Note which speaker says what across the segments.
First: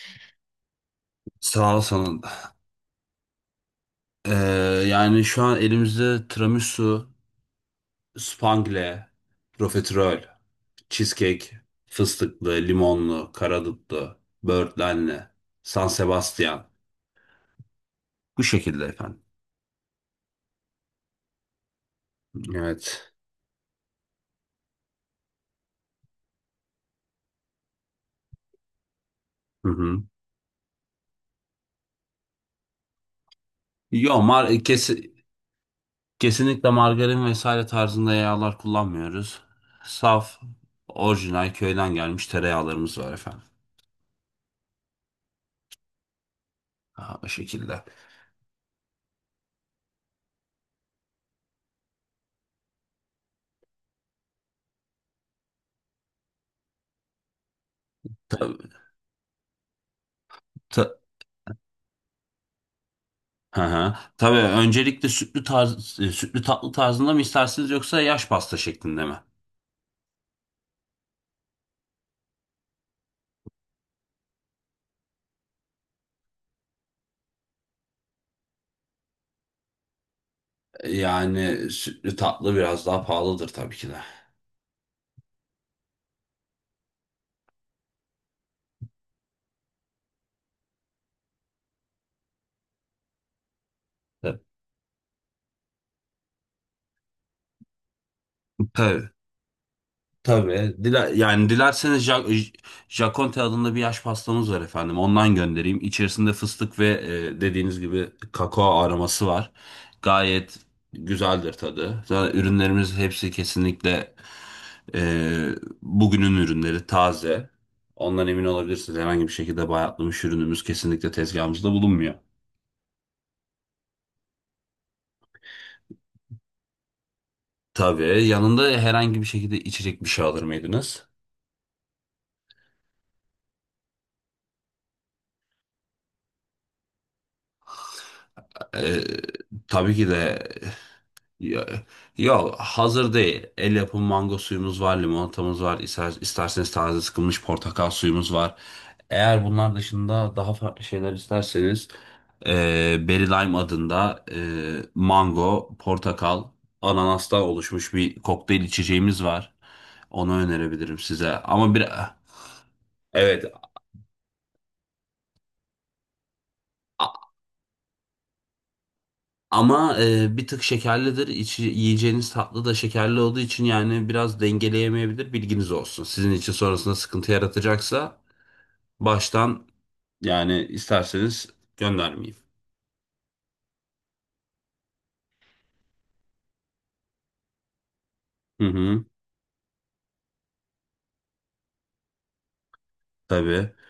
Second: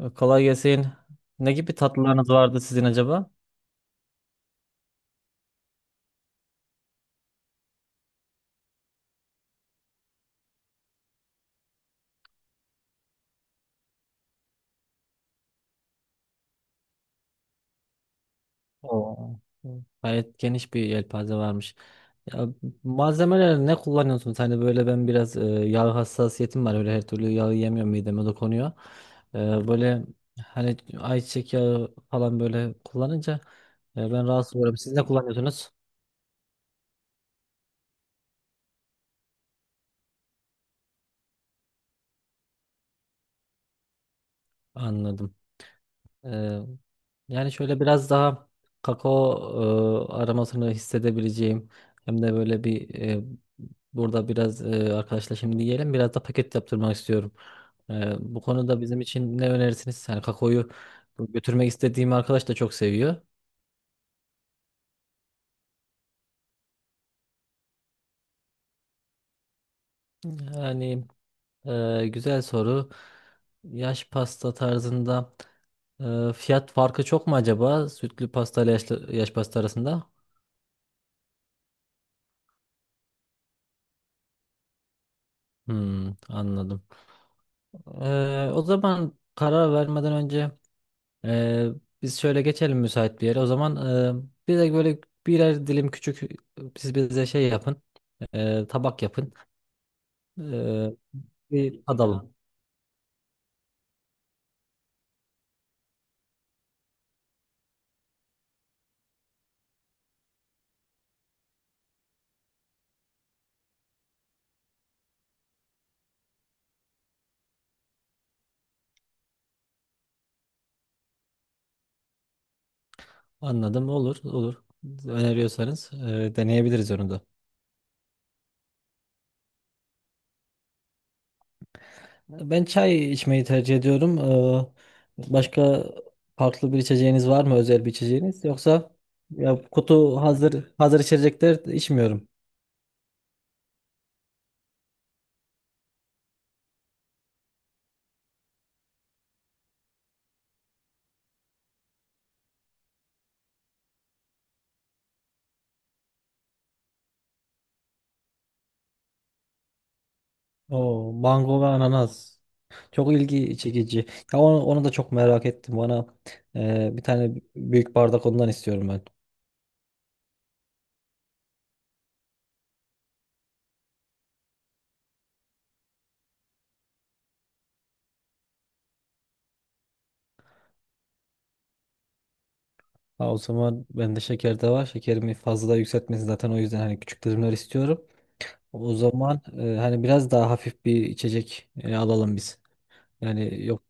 Speaker 1: Kolay gelsin. Ne gibi
Speaker 2: Sağ ol sana.
Speaker 1: tatlılarınız vardı sizin acaba?
Speaker 2: Ee, Yani şu an elimizde tiramisu, spangle, profiterol, cheesecake, fıstıklı, limonlu, karadutlu, böğürtlenli, San Sebastian. Bu şekilde efendim.
Speaker 1: Oo. Gayet geniş bir yelpaze varmış. Ya,
Speaker 2: Evet.
Speaker 1: malzemeler ne kullanıyorsunuz? Hani böyle ben biraz yağ hassasiyetim var. Öyle her türlü yağı yemiyorum, mideme dokunuyor. Ee,
Speaker 2: Hı hı.
Speaker 1: Böyle hani ayçiçek yağı falan böyle kullanınca
Speaker 2: Yo,
Speaker 1: ben rahatsız oluyorum. Siz ne kullanıyorsunuz?
Speaker 2: kesinlikle margarin vesaire tarzında yağlar kullanmıyoruz. Saf, orijinal köyden gelmiş tereyağlarımız var efendim.
Speaker 1: Anladım. Ee,
Speaker 2: Ha, bu
Speaker 1: Yani şöyle
Speaker 2: şekilde.
Speaker 1: biraz daha kakao aromasını hissedebileceğim, hem de böyle burada biraz arkadaşla şimdi yiyelim, biraz da paket yaptırmak istiyorum. Bu
Speaker 2: Tabii,
Speaker 1: konuda bizim için ne önerirsiniz? Yani kakaoyu
Speaker 2: ta-
Speaker 1: götürmek istediğim arkadaş da çok seviyor.
Speaker 2: Hı hı. Tabii öncelikle sütlü tatlı tarzında mı istersiniz yoksa yaş pasta şeklinde mi?
Speaker 1: Yani, güzel soru. Yaş pasta tarzında fiyat farkı çok mu acaba? Sütlü pasta ile yaş pasta arasında?
Speaker 2: Yani sütlü tatlı biraz daha pahalıdır tabii ki de.
Speaker 1: Hmm, anladım. O zaman karar vermeden önce e, biz şöyle geçelim müsait bir yere. O zaman
Speaker 2: Evet.
Speaker 1: bize böyle birer dilim küçük, siz bize şey yapın, tabak
Speaker 2: Tabii.
Speaker 1: yapın,
Speaker 2: Tabii.
Speaker 1: e,
Speaker 2: Yani
Speaker 1: bir
Speaker 2: dilerseniz
Speaker 1: tadalım.
Speaker 2: Jaconte adında bir yaş pastamız var efendim. Ondan göndereyim. İçerisinde fıstık ve dediğiniz gibi kakao aroması var. Gayet güzeldir tadı. Zaten ürünlerimiz hepsi kesinlikle e, bugünün ürünleri, taze. Ondan emin olabilirsiniz. Herhangi bir şekilde bayatlamış ürünümüz kesinlikle tezgahımızda bulunmuyor.
Speaker 1: Anladım, olur, olur. Öneriyorsanız deneyebiliriz onu da.
Speaker 2: Tabii. Yanında herhangi bir şekilde içecek bir şey alır mıydınız?
Speaker 1: Ben çay içmeyi tercih ediyorum. Başka farklı bir içeceğiniz var mı, özel bir içeceğiniz? Yoksa
Speaker 2: E,
Speaker 1: ya,
Speaker 2: tabii ki
Speaker 1: kutu
Speaker 2: de.
Speaker 1: hazır içecekler
Speaker 2: Ya,
Speaker 1: içmiyorum.
Speaker 2: yok, hazır değil. El yapımı mango suyumuz var, limonatamız var. İster, isterseniz taze sıkılmış portakal suyumuz var. Eğer bunlar dışında daha farklı şeyler isterseniz e, Berry Lime adında mango, portakal, ananastan oluşmuş bir kokteyl içeceğimiz var. Onu önerebilirim
Speaker 1: O
Speaker 2: size.
Speaker 1: mango ve
Speaker 2: Ama bir
Speaker 1: ananas. Çok
Speaker 2: evet.
Speaker 1: ilgi çekici. Ya onu da çok merak ettim. Bana bir tane büyük bardak ondan istiyorum ben.
Speaker 2: Ama bir tık şekerlidir. İçi, yiyeceğiniz tatlı da şekerli olduğu için yani biraz dengeleyemeyebilir. Bilginiz olsun. Sizin için sonrasında sıkıntı yaratacaksa baştan yani isterseniz göndermeyeyim.
Speaker 1: Ha, o zaman bende şeker de var. Şekerimi fazla yükseltmesin zaten, o yüzden hani küçük dilimler istiyorum.
Speaker 2: Hı
Speaker 1: O
Speaker 2: hı,
Speaker 1: zaman hani biraz daha hafif bir içecek alalım biz. Yani,
Speaker 2: tabii.
Speaker 1: yok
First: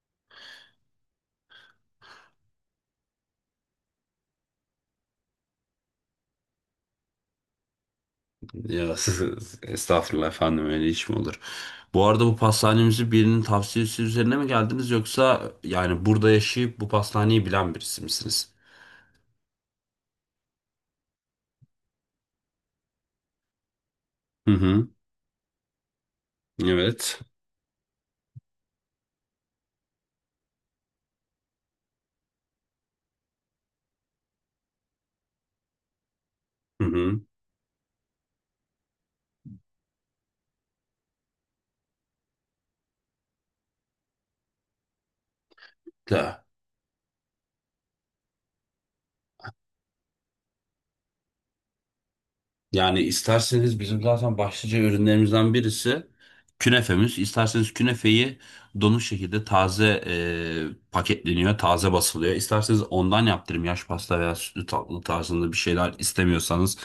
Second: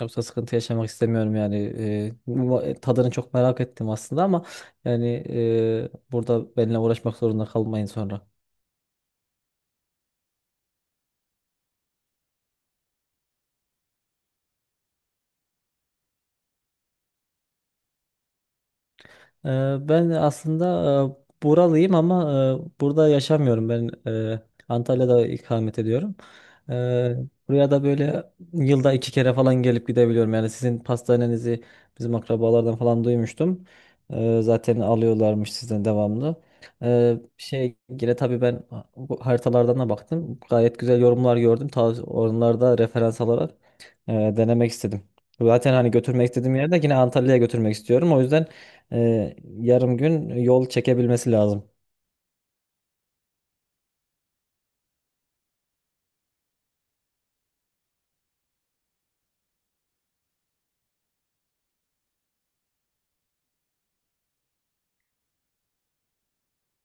Speaker 1: yoksa sıkıntı yaşamak istemiyorum yani. Tadını çok merak ettim aslında, ama yani burada benimle uğraşmak zorunda kalmayın sonra.
Speaker 2: Ya, estağfurullah efendim, öyle iş mi olur? Bu arada bu pastanemizi birinin tavsiyesi üzerine mi geldiniz, yoksa yani burada yaşayıp bu pastaneyi bilen birisi misiniz?
Speaker 1: Ben aslında buralıyım, ama burada yaşamıyorum. Ben e,
Speaker 2: Hı hı,
Speaker 1: Antalya'da ikamet ediyorum. Ee,
Speaker 2: evet.
Speaker 1: Buraya da böyle yılda 2 kere falan gelip gidebiliyorum. Yani sizin pastanenizi bizim akrabalardan falan duymuştum. Zaten alıyorlarmış sizden devamlı.
Speaker 2: Hı hı.
Speaker 1: Yine tabii ben bu haritalardan da baktım. Gayet güzel yorumlar gördüm. Ta onlarda referans alarak denemek istedim. Zaten hani götürmek
Speaker 2: Da.
Speaker 1: istediğim yerde, yine Antalya'ya götürmek istiyorum. O yüzden yarım gün yol çekebilmesi lazım.
Speaker 2: Yani isterseniz bizim zaten başlıca ürünlerimizden birisi künefemiz. İsterseniz künefeyi donuk şekilde taze paketleniyor, taze basılıyor. İsterseniz ondan yaptırım. Yaş pasta veya sütlü tatlı tarzında bir şeyler istemiyorsanız,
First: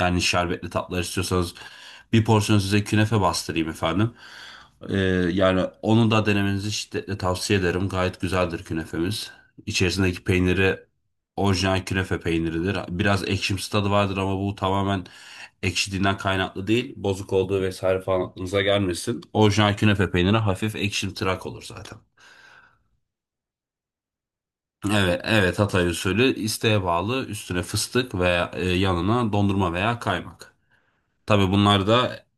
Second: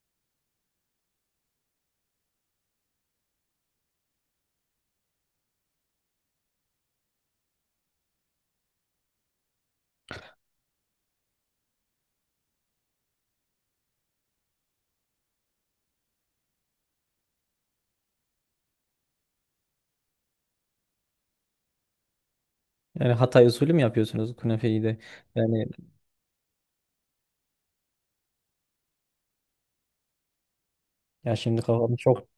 Speaker 2: yani şerbetli tatlılar istiyorsanız bir porsiyon size künefe bastırayım efendim. E, Yani onu da denemenizi şiddetle tavsiye ederim. Gayet güzeldir künefemiz. İçerisindeki peyniri orijinal künefe peyniridir. Biraz ekşimsi tadı vardır, ama bu tamamen ekşidiğinden kaynaklı değil, bozuk olduğu vesaire falan aklınıza gelmesin. Orijinal künefe peyniri hafif ekşimtırak olur zaten.
Speaker 1: Yani Hatay usulü mü yapıyorsunuz künefeyi de?
Speaker 2: Evet, evet,
Speaker 1: Yani,
Speaker 2: Hatay usulü, isteğe bağlı üstüne fıstık veya yanına dondurma veya kaymak.
Speaker 1: ya
Speaker 2: Tabii
Speaker 1: şimdi
Speaker 2: bunlar
Speaker 1: kafam
Speaker 2: da
Speaker 1: çok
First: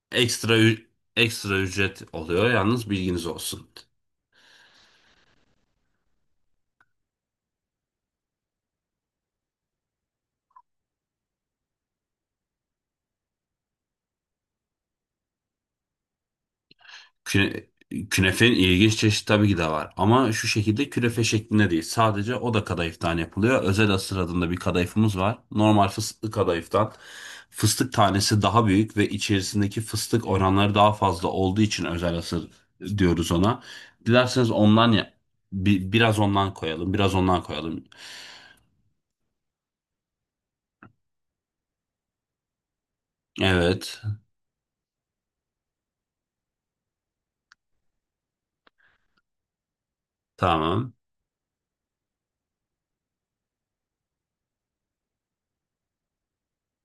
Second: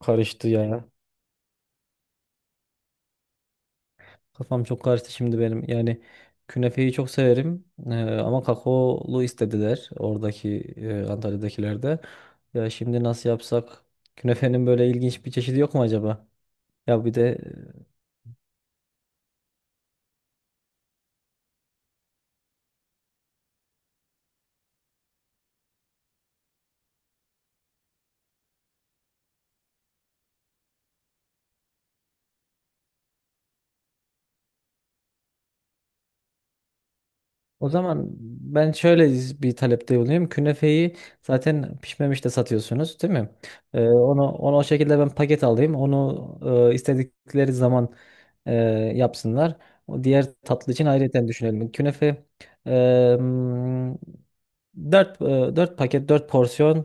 Speaker 1: karıştı
Speaker 2: ekstra ü-
Speaker 1: ya.
Speaker 2: ekstra ücret oluyor, yalnız bilginiz olsun.
Speaker 1: Kafam çok karıştı şimdi benim. Yani künefeyi çok severim. Ee, Ama kakaolu istediler oradaki Antalya'dakiler de. Ya şimdi nasıl yapsak? Künefenin böyle ilginç bir çeşidi yok mu acaba? Ya bir de,
Speaker 2: Küne, künefenin ilginç çeşit tabii ki de var. Ama şu şekilde künefe şeklinde değil. Sadece o da kadayıftan yapılıyor. Özel asır adında bir kadayıfımız var. Normal fıstıklı kadayıftan. Fıstık tanesi daha büyük ve içerisindeki fıstık oranları daha fazla olduğu için özel asır diyoruz ona. Dilerseniz ondan ya biraz ondan koyalım, biraz ondan
Speaker 1: o
Speaker 2: koyalım.
Speaker 1: zaman ben şöyle bir talepte bulunayım. Künefeyi zaten pişmemiş de satıyorsunuz, değil mi?
Speaker 2: Evet,
Speaker 1: Onu o şekilde ben paket alayım. Onu istedikleri zaman e, yapsınlar. O diğer tatlı için
Speaker 2: tamam.
Speaker 1: ayrıca düşünelim. Künefe e, 4 4 paket, 4 porsiyon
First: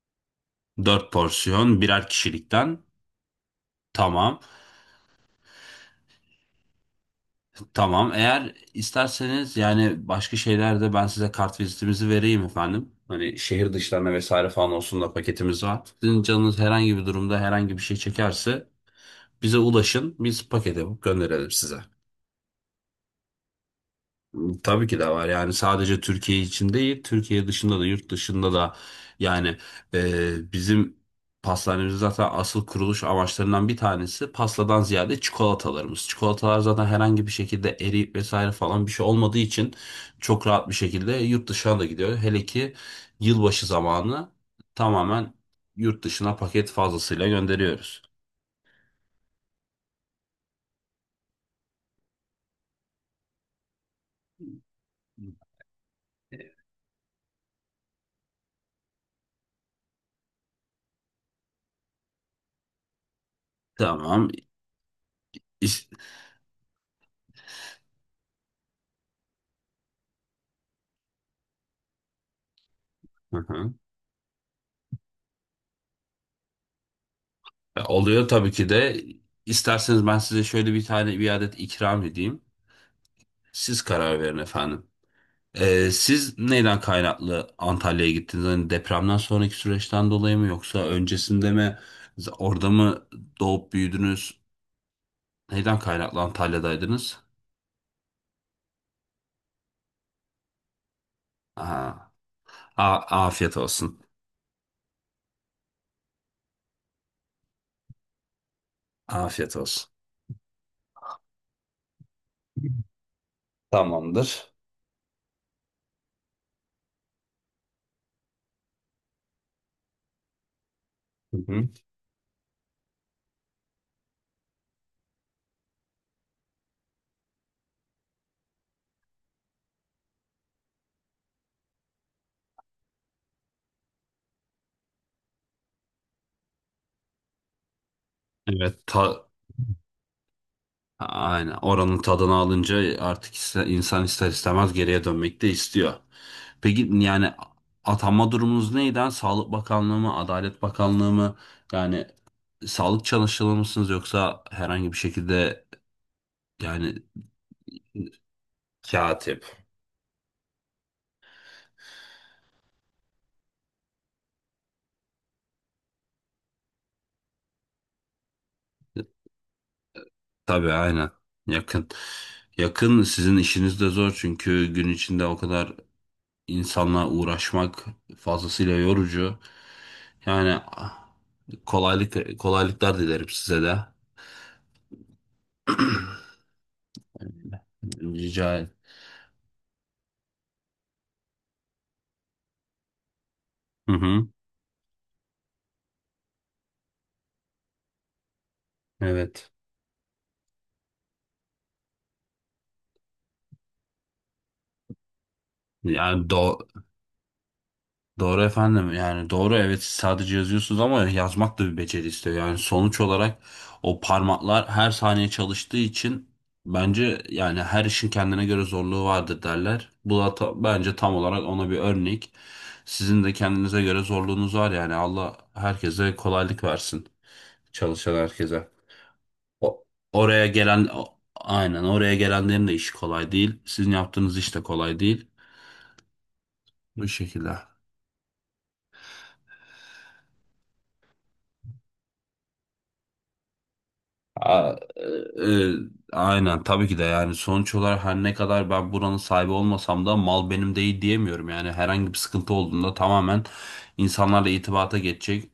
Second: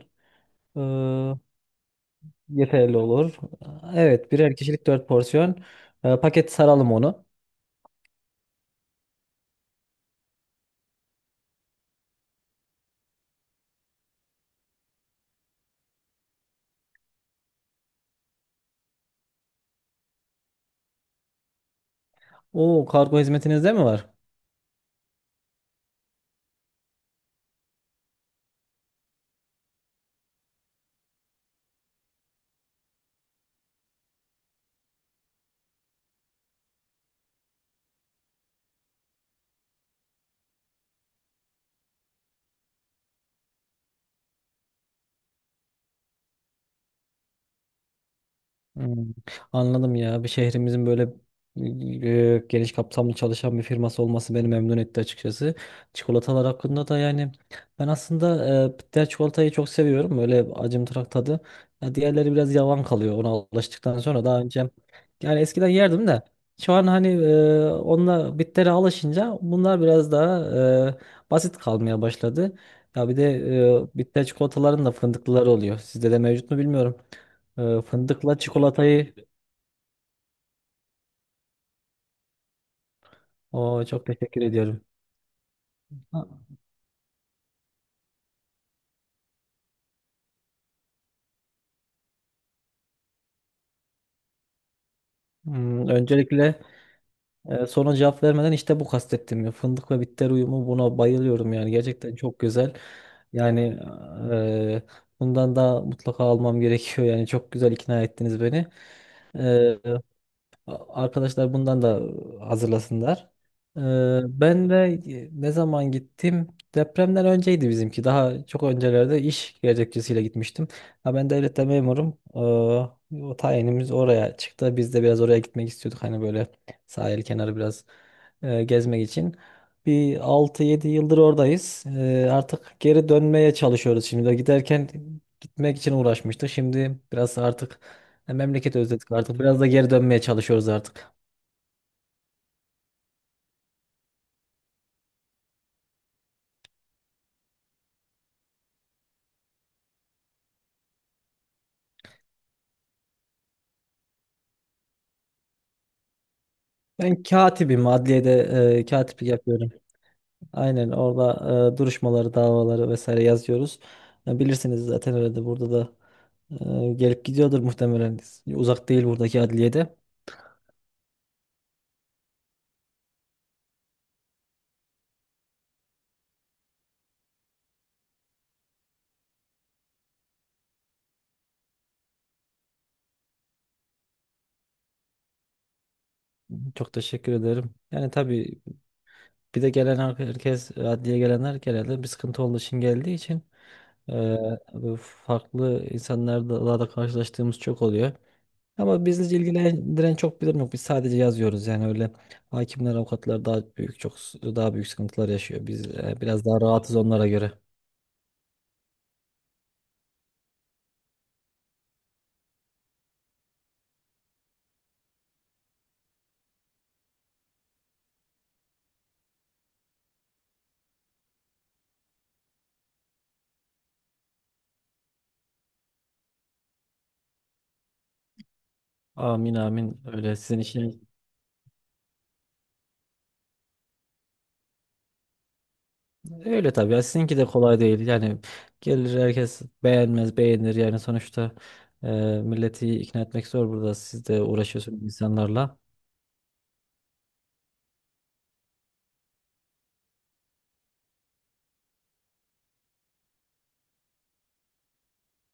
Speaker 1: e,
Speaker 2: Dört porsiyon birer kişilikten.
Speaker 1: yeterli olur. Evet,
Speaker 2: Tamam.
Speaker 1: birer kişilik 4 porsiyon. Paket saralım onu.
Speaker 2: Tamam. Eğer isterseniz yani başka şeylerde ben size kart vizitimizi vereyim efendim. Hani şehir dışlarına vesaire falan olsun da, paketimiz var. Sizin canınız herhangi bir durumda herhangi bir şey çekerse bize ulaşın. Biz paket yapıp gönderelim size.
Speaker 1: Oo, kargo hizmetinizde mi var?
Speaker 2: Tabii ki de var. Yani sadece Türkiye için değil, Türkiye dışında da, yurt dışında da, yani bizim pastanemizin zaten asıl kuruluş amaçlarından bir tanesi pastadan ziyade çikolatalarımız. Çikolatalar zaten herhangi bir şekilde eriyip vesaire falan bir şey olmadığı için çok rahat bir şekilde yurt dışına da gidiyor. Hele ki yılbaşı zamanı tamamen yurt dışına paket fazlasıyla gönderiyoruz.
Speaker 1: Hmm, anladım ya. Bir şehrimizin böyle geniş kapsamlı çalışan bir firması olması beni memnun etti açıkçası. Çikolatalar hakkında da yani, ben aslında bitter çikolatayı çok seviyorum. Böyle acımtırak tadı. Ya diğerleri biraz yavan kalıyor ona alıştıktan sonra.
Speaker 2: Tamam.
Speaker 1: Daha önce, yani eskiden
Speaker 2: İş...
Speaker 1: yerdim de, şu an hani onunla, bittere alışınca bunlar biraz daha basit kalmaya başladı. Ya bir de, bitter çikolataların da fındıklıları oluyor. Sizde de mevcut mu bilmiyorum.
Speaker 2: Oluyor
Speaker 1: Fındıkla
Speaker 2: tabii ki de.
Speaker 1: çikolatayı,
Speaker 2: İsterseniz ben size şöyle bir tane bir adet ikram edeyim. Siz
Speaker 1: o, çok
Speaker 2: karar verin
Speaker 1: teşekkür ediyorum.
Speaker 2: efendim.
Speaker 1: Ha,
Speaker 2: Siz neyden kaynaklı Antalya'ya gittiniz? Hani depremden sonraki süreçten dolayı mı, yoksa öncesinde mi? Orada mı doğup büyüdünüz? Neyden
Speaker 1: hmm,
Speaker 2: kaynaklı
Speaker 1: öncelikle
Speaker 2: Antalya'daydınız?
Speaker 1: soruna cevap vermeden, işte bu kastettim ya. Fındık ve bitter uyumu, buna bayılıyorum yani.
Speaker 2: Aha.
Speaker 1: Gerçekten çok güzel.
Speaker 2: A- Afiyet
Speaker 1: Yani
Speaker 2: olsun.
Speaker 1: e, bundan da mutlaka almam gerekiyor. Yani çok güzel ikna ettiniz beni.
Speaker 2: Afiyet
Speaker 1: E,
Speaker 2: olsun.
Speaker 1: Arkadaşlar bundan da hazırlasınlar. Ee,
Speaker 2: Tamamdır.
Speaker 1: Ben de, ne zaman gittim? Depremden önceydi bizimki. Daha çok öncelerde iş gerekçesiyle gitmiştim. Ha, ben
Speaker 2: Hı
Speaker 1: devlette
Speaker 2: hı.
Speaker 1: memurum. O tayinimiz oraya çıktı. Biz de biraz oraya gitmek istiyorduk, hani böyle sahil kenarı biraz gezmek için. Bir 6-7 yıldır oradayız. Artık geri dönmeye çalışıyoruz şimdi. De giderken gitmek için uğraşmıştık. Şimdi biraz artık, ya memleketi
Speaker 2: Evet,
Speaker 1: özledik artık. Biraz da geri dönmeye çalışıyoruz artık.
Speaker 2: aynen oranın tadını alınca artık insan ister istemez geriye dönmek de istiyor. Peki yani atanma durumunuz neydi, ha? Sağlık Bakanlığı mı, Adalet Bakanlığı mı? Yani sağlık çalışanı mısınız, yoksa herhangi bir şekilde yani.
Speaker 1: Ben katibim. Adliyede katiplik
Speaker 2: Katip.
Speaker 1: yapıyorum. Aynen orada duruşmaları, davaları vesaire yazıyoruz. Ya bilirsiniz zaten, öyle de burada da gelip gidiyordur muhtemelen. Uzak değil buradaki adliyede.
Speaker 2: Tabii, aynen. Yakın. Yakın. Sizin işiniz de zor, çünkü gün içinde o kadar insanla uğraşmak fazlasıyla yorucu. Yani kolaylık, kolaylıklar dilerim size de.
Speaker 1: Çok teşekkür ederim. Yani
Speaker 2: Rica
Speaker 1: tabii,
Speaker 2: ederim.
Speaker 1: bir de gelen herkes, adliye gelenler genelde bir sıkıntı olduğu için geldiği için
Speaker 2: Hı hı.
Speaker 1: e, farklı insanlarla da karşılaştığımız çok oluyor. Ama bizi
Speaker 2: Evet.
Speaker 1: ilgilendiren çok bir durum yok. Biz sadece yazıyoruz, yani öyle. Hakimler, avukatlar daha büyük çok daha büyük sıkıntılar yaşıyor. Biz
Speaker 2: Yani
Speaker 1: biraz daha rahatız onlara göre.
Speaker 2: doğru efendim, yani doğru, evet, siz sadece yazıyorsunuz ama yazmak da bir beceri istiyor. Yani sonuç olarak, o parmaklar her saniye çalıştığı için, bence yani her işin kendine göre zorluğu vardır derler. Bu da bence tam olarak ona bir örnek. Sizin de kendinize göre zorluğunuz var yani. Allah herkese kolaylık versin, çalışan herkese.
Speaker 1: Amin
Speaker 2: O,
Speaker 1: amin, öyle. Sizin işiniz
Speaker 2: aynen, oraya gelenlerin de işi kolay değil. Sizin yaptığınız iş de kolay değil.
Speaker 1: öyle tabii ya,
Speaker 2: Bu
Speaker 1: sizinki de
Speaker 2: şekilde.
Speaker 1: kolay değil yani. Gelir herkes, beğenmez beğenir yani, sonuçta e, milleti ikna etmek zor, burada siz de
Speaker 2: A- e,
Speaker 1: uğraşıyorsunuz
Speaker 2: e,
Speaker 1: insanlarla.
Speaker 2: aynen tabii ki de. Yani sonuç olarak, her ne kadar ben buranın sahibi olmasam da, mal benim değil diyemiyorum. Yani herhangi bir sıkıntı olduğunda tamamen insanlarla irtibata geçecek,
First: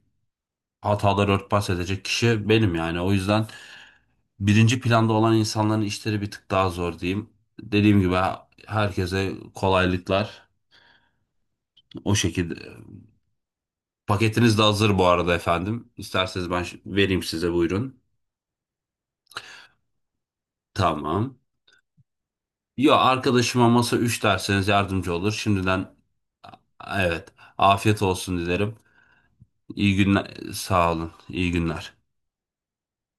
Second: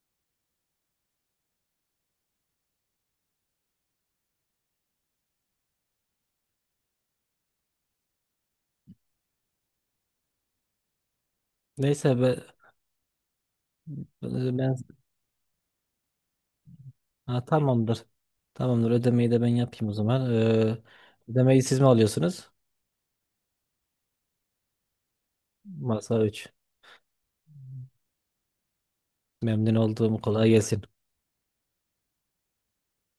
Speaker 2: hataları örtbas edecek kişi benim yani. O yüzden birinci planda olan insanların işleri bir tık daha zor diyeyim. Dediğim gibi, herkese kolaylıklar o
Speaker 1: Neyse,
Speaker 2: şekilde. Paketiniz de
Speaker 1: ben,
Speaker 2: hazır bu arada efendim. İsterseniz ben vereyim
Speaker 1: ha,
Speaker 2: size, buyurun.
Speaker 1: tamamdır, tamamdır, ödemeyi de ben yapayım o zaman.
Speaker 2: Tamam.
Speaker 1: Ödemeyi siz mi alıyorsunuz?
Speaker 2: Ya, arkadaşıma masa 3 derseniz yardımcı olur. Şimdiden
Speaker 1: Masa 3.
Speaker 2: evet, afiyet olsun dilerim.
Speaker 1: Memnun
Speaker 2: İyi
Speaker 1: olduğumu,
Speaker 2: günler,
Speaker 1: kolay gelsin.
Speaker 2: sağ olun. İyi günler.